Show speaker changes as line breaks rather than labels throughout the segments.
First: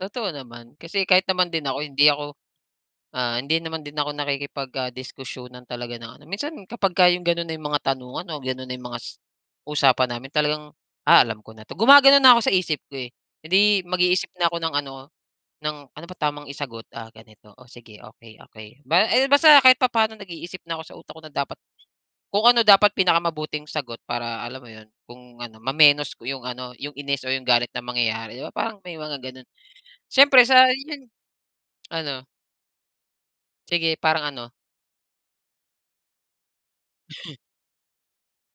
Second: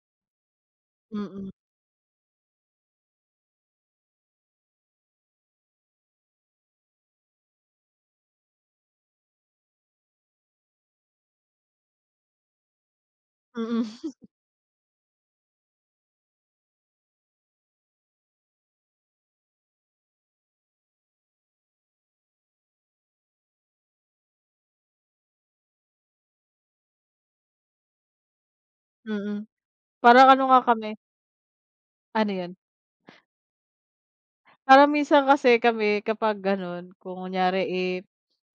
Totoo naman kasi kahit
Mm.
naman din ako hindi ako, ah, hindi naman din ako nakikipag ah, diskusyunan talaga ng ano, minsan kapagka yung gano'n na yung mga tanungan o gano'n na yung mgas usapan namin talagang, "Ah, alam ko na 'to," gumagano'n na ako sa isip ko, eh. Eh, di
Mm.
mag-iisip na ako ng ano ng, "Ano ba tamang isagot, ah, ganito o sige okey, okey." Ba eh, basta kahit papaano nag-iisip na ako sa utak ko na dapat kung ano dapat pinakamabuting sagot para alam mo 'yon kung ano mamenos ko yung ano yung inis o yung galit na mangyayari 'di ba parang may mga
Mm,
gano'n.
parang
Siyempre
ano nga
sa
kami.
iyon ano.
Ano 'yon.
Sige parang ano?
Parang minsan kasi kami kapag gano'n kung kunyari, eh,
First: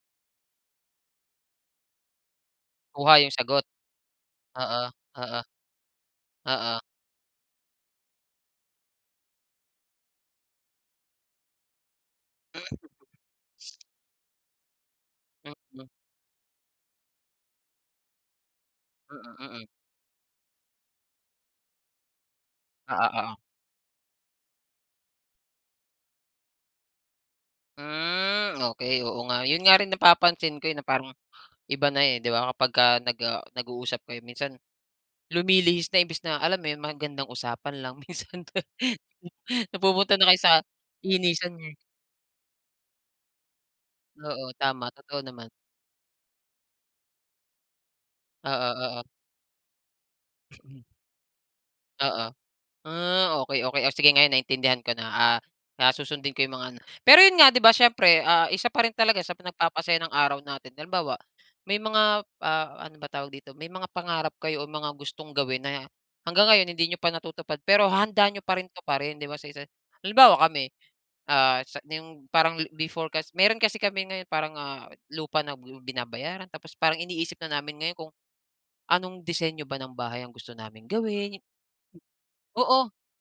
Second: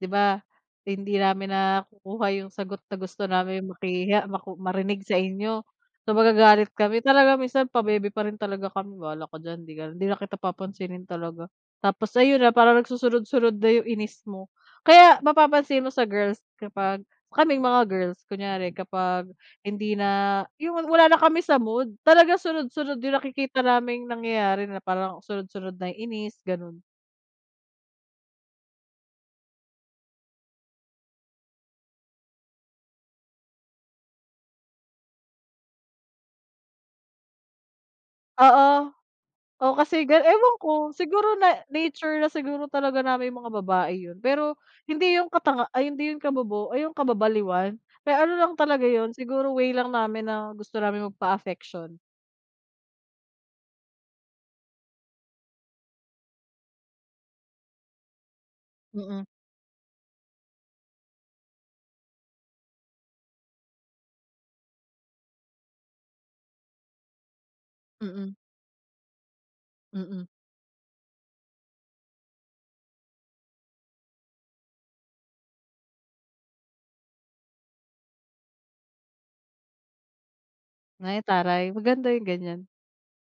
'di ba, hindi namin nakukuha yung sagot na
Kuha
gusto
yung sagot.
namin makuha, maku
Oo,
marinig sa
oo.
inyo. So, magagalit
Oo.
kami talaga minsan pabebe pa rin talaga kami bahala ka diyan 'di ka na hindi na kita papansinin talaga. Tapos ayun na
Mm.
parang nagsunod-sunod na yung inis mo. Kaya mapapansin
Mm.
mo sa girls kapag kaming mga girls kunyari kapag
Mm, mm.
hindi na yung wala na kami sa mood talaga sunod-sunod
Oo,
yung
oo.
nakikita naming nangyayari na parang sunod-sunod na inis gano'n.
Hmm, okey oo nga. 'Yon nga rin napapansin ko, eh, na parang iba na, eh, di ba kapagka, ah, nag-uusap kayo minsan, lumilihis na imbis na alam mo 'yon magandang usapan lang minsan
Oo, oh, kasi
napupunta na kayo sa
ewan ko siguro
inisan,
na
eh.
nature na siguro talaga namin yung mga babae 'yon.
Oo,
Pero
tama
hindi
totoo
yung
naman.
katanga ay hindi yung kabobo o yung kababaliwan, eh, ano lang
Oo,
talaga
oo.
'yon siguro way lang namin na gusto naming magpa-affection.
Oo. Ah, okey, okey. Oh, sige ngayon naintindihan ko na, ah, susundin ko yung mga ano. Pero 'yon nga 'di ba siyempre, ah, isa pa rin talaga
Mm.
sa nagpapasaya ng araw natin halimbawa, may mga, ah, ano ba tawag dito may mga pangarap kayo o mga gustong gawin na hanggang ngayon hindi niyo pa natutupad pero handa
Mm.
niyo pa rin tuparin 'di ba, sa isa.
Mm.
Halimbawa kami, ah, sa yung parang before kas meron kasi kami ngayon parang, ah, lupa na binabayaran tapos parang iniisip na namin ngayon kung anong disenyo ba ng bahay ang gusto naming
Ay,
gawin.
taray maganda yung gan'yan.
Oo,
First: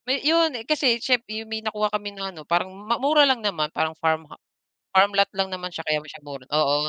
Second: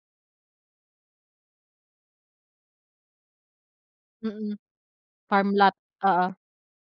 may 'yon kasi siyemp 'yon may nakuha kami na ano parang mura lang naman parang farm ha
Mm,
farm lot lang
farm
naman
lot
siya kaya siya
oo.
mura, oo.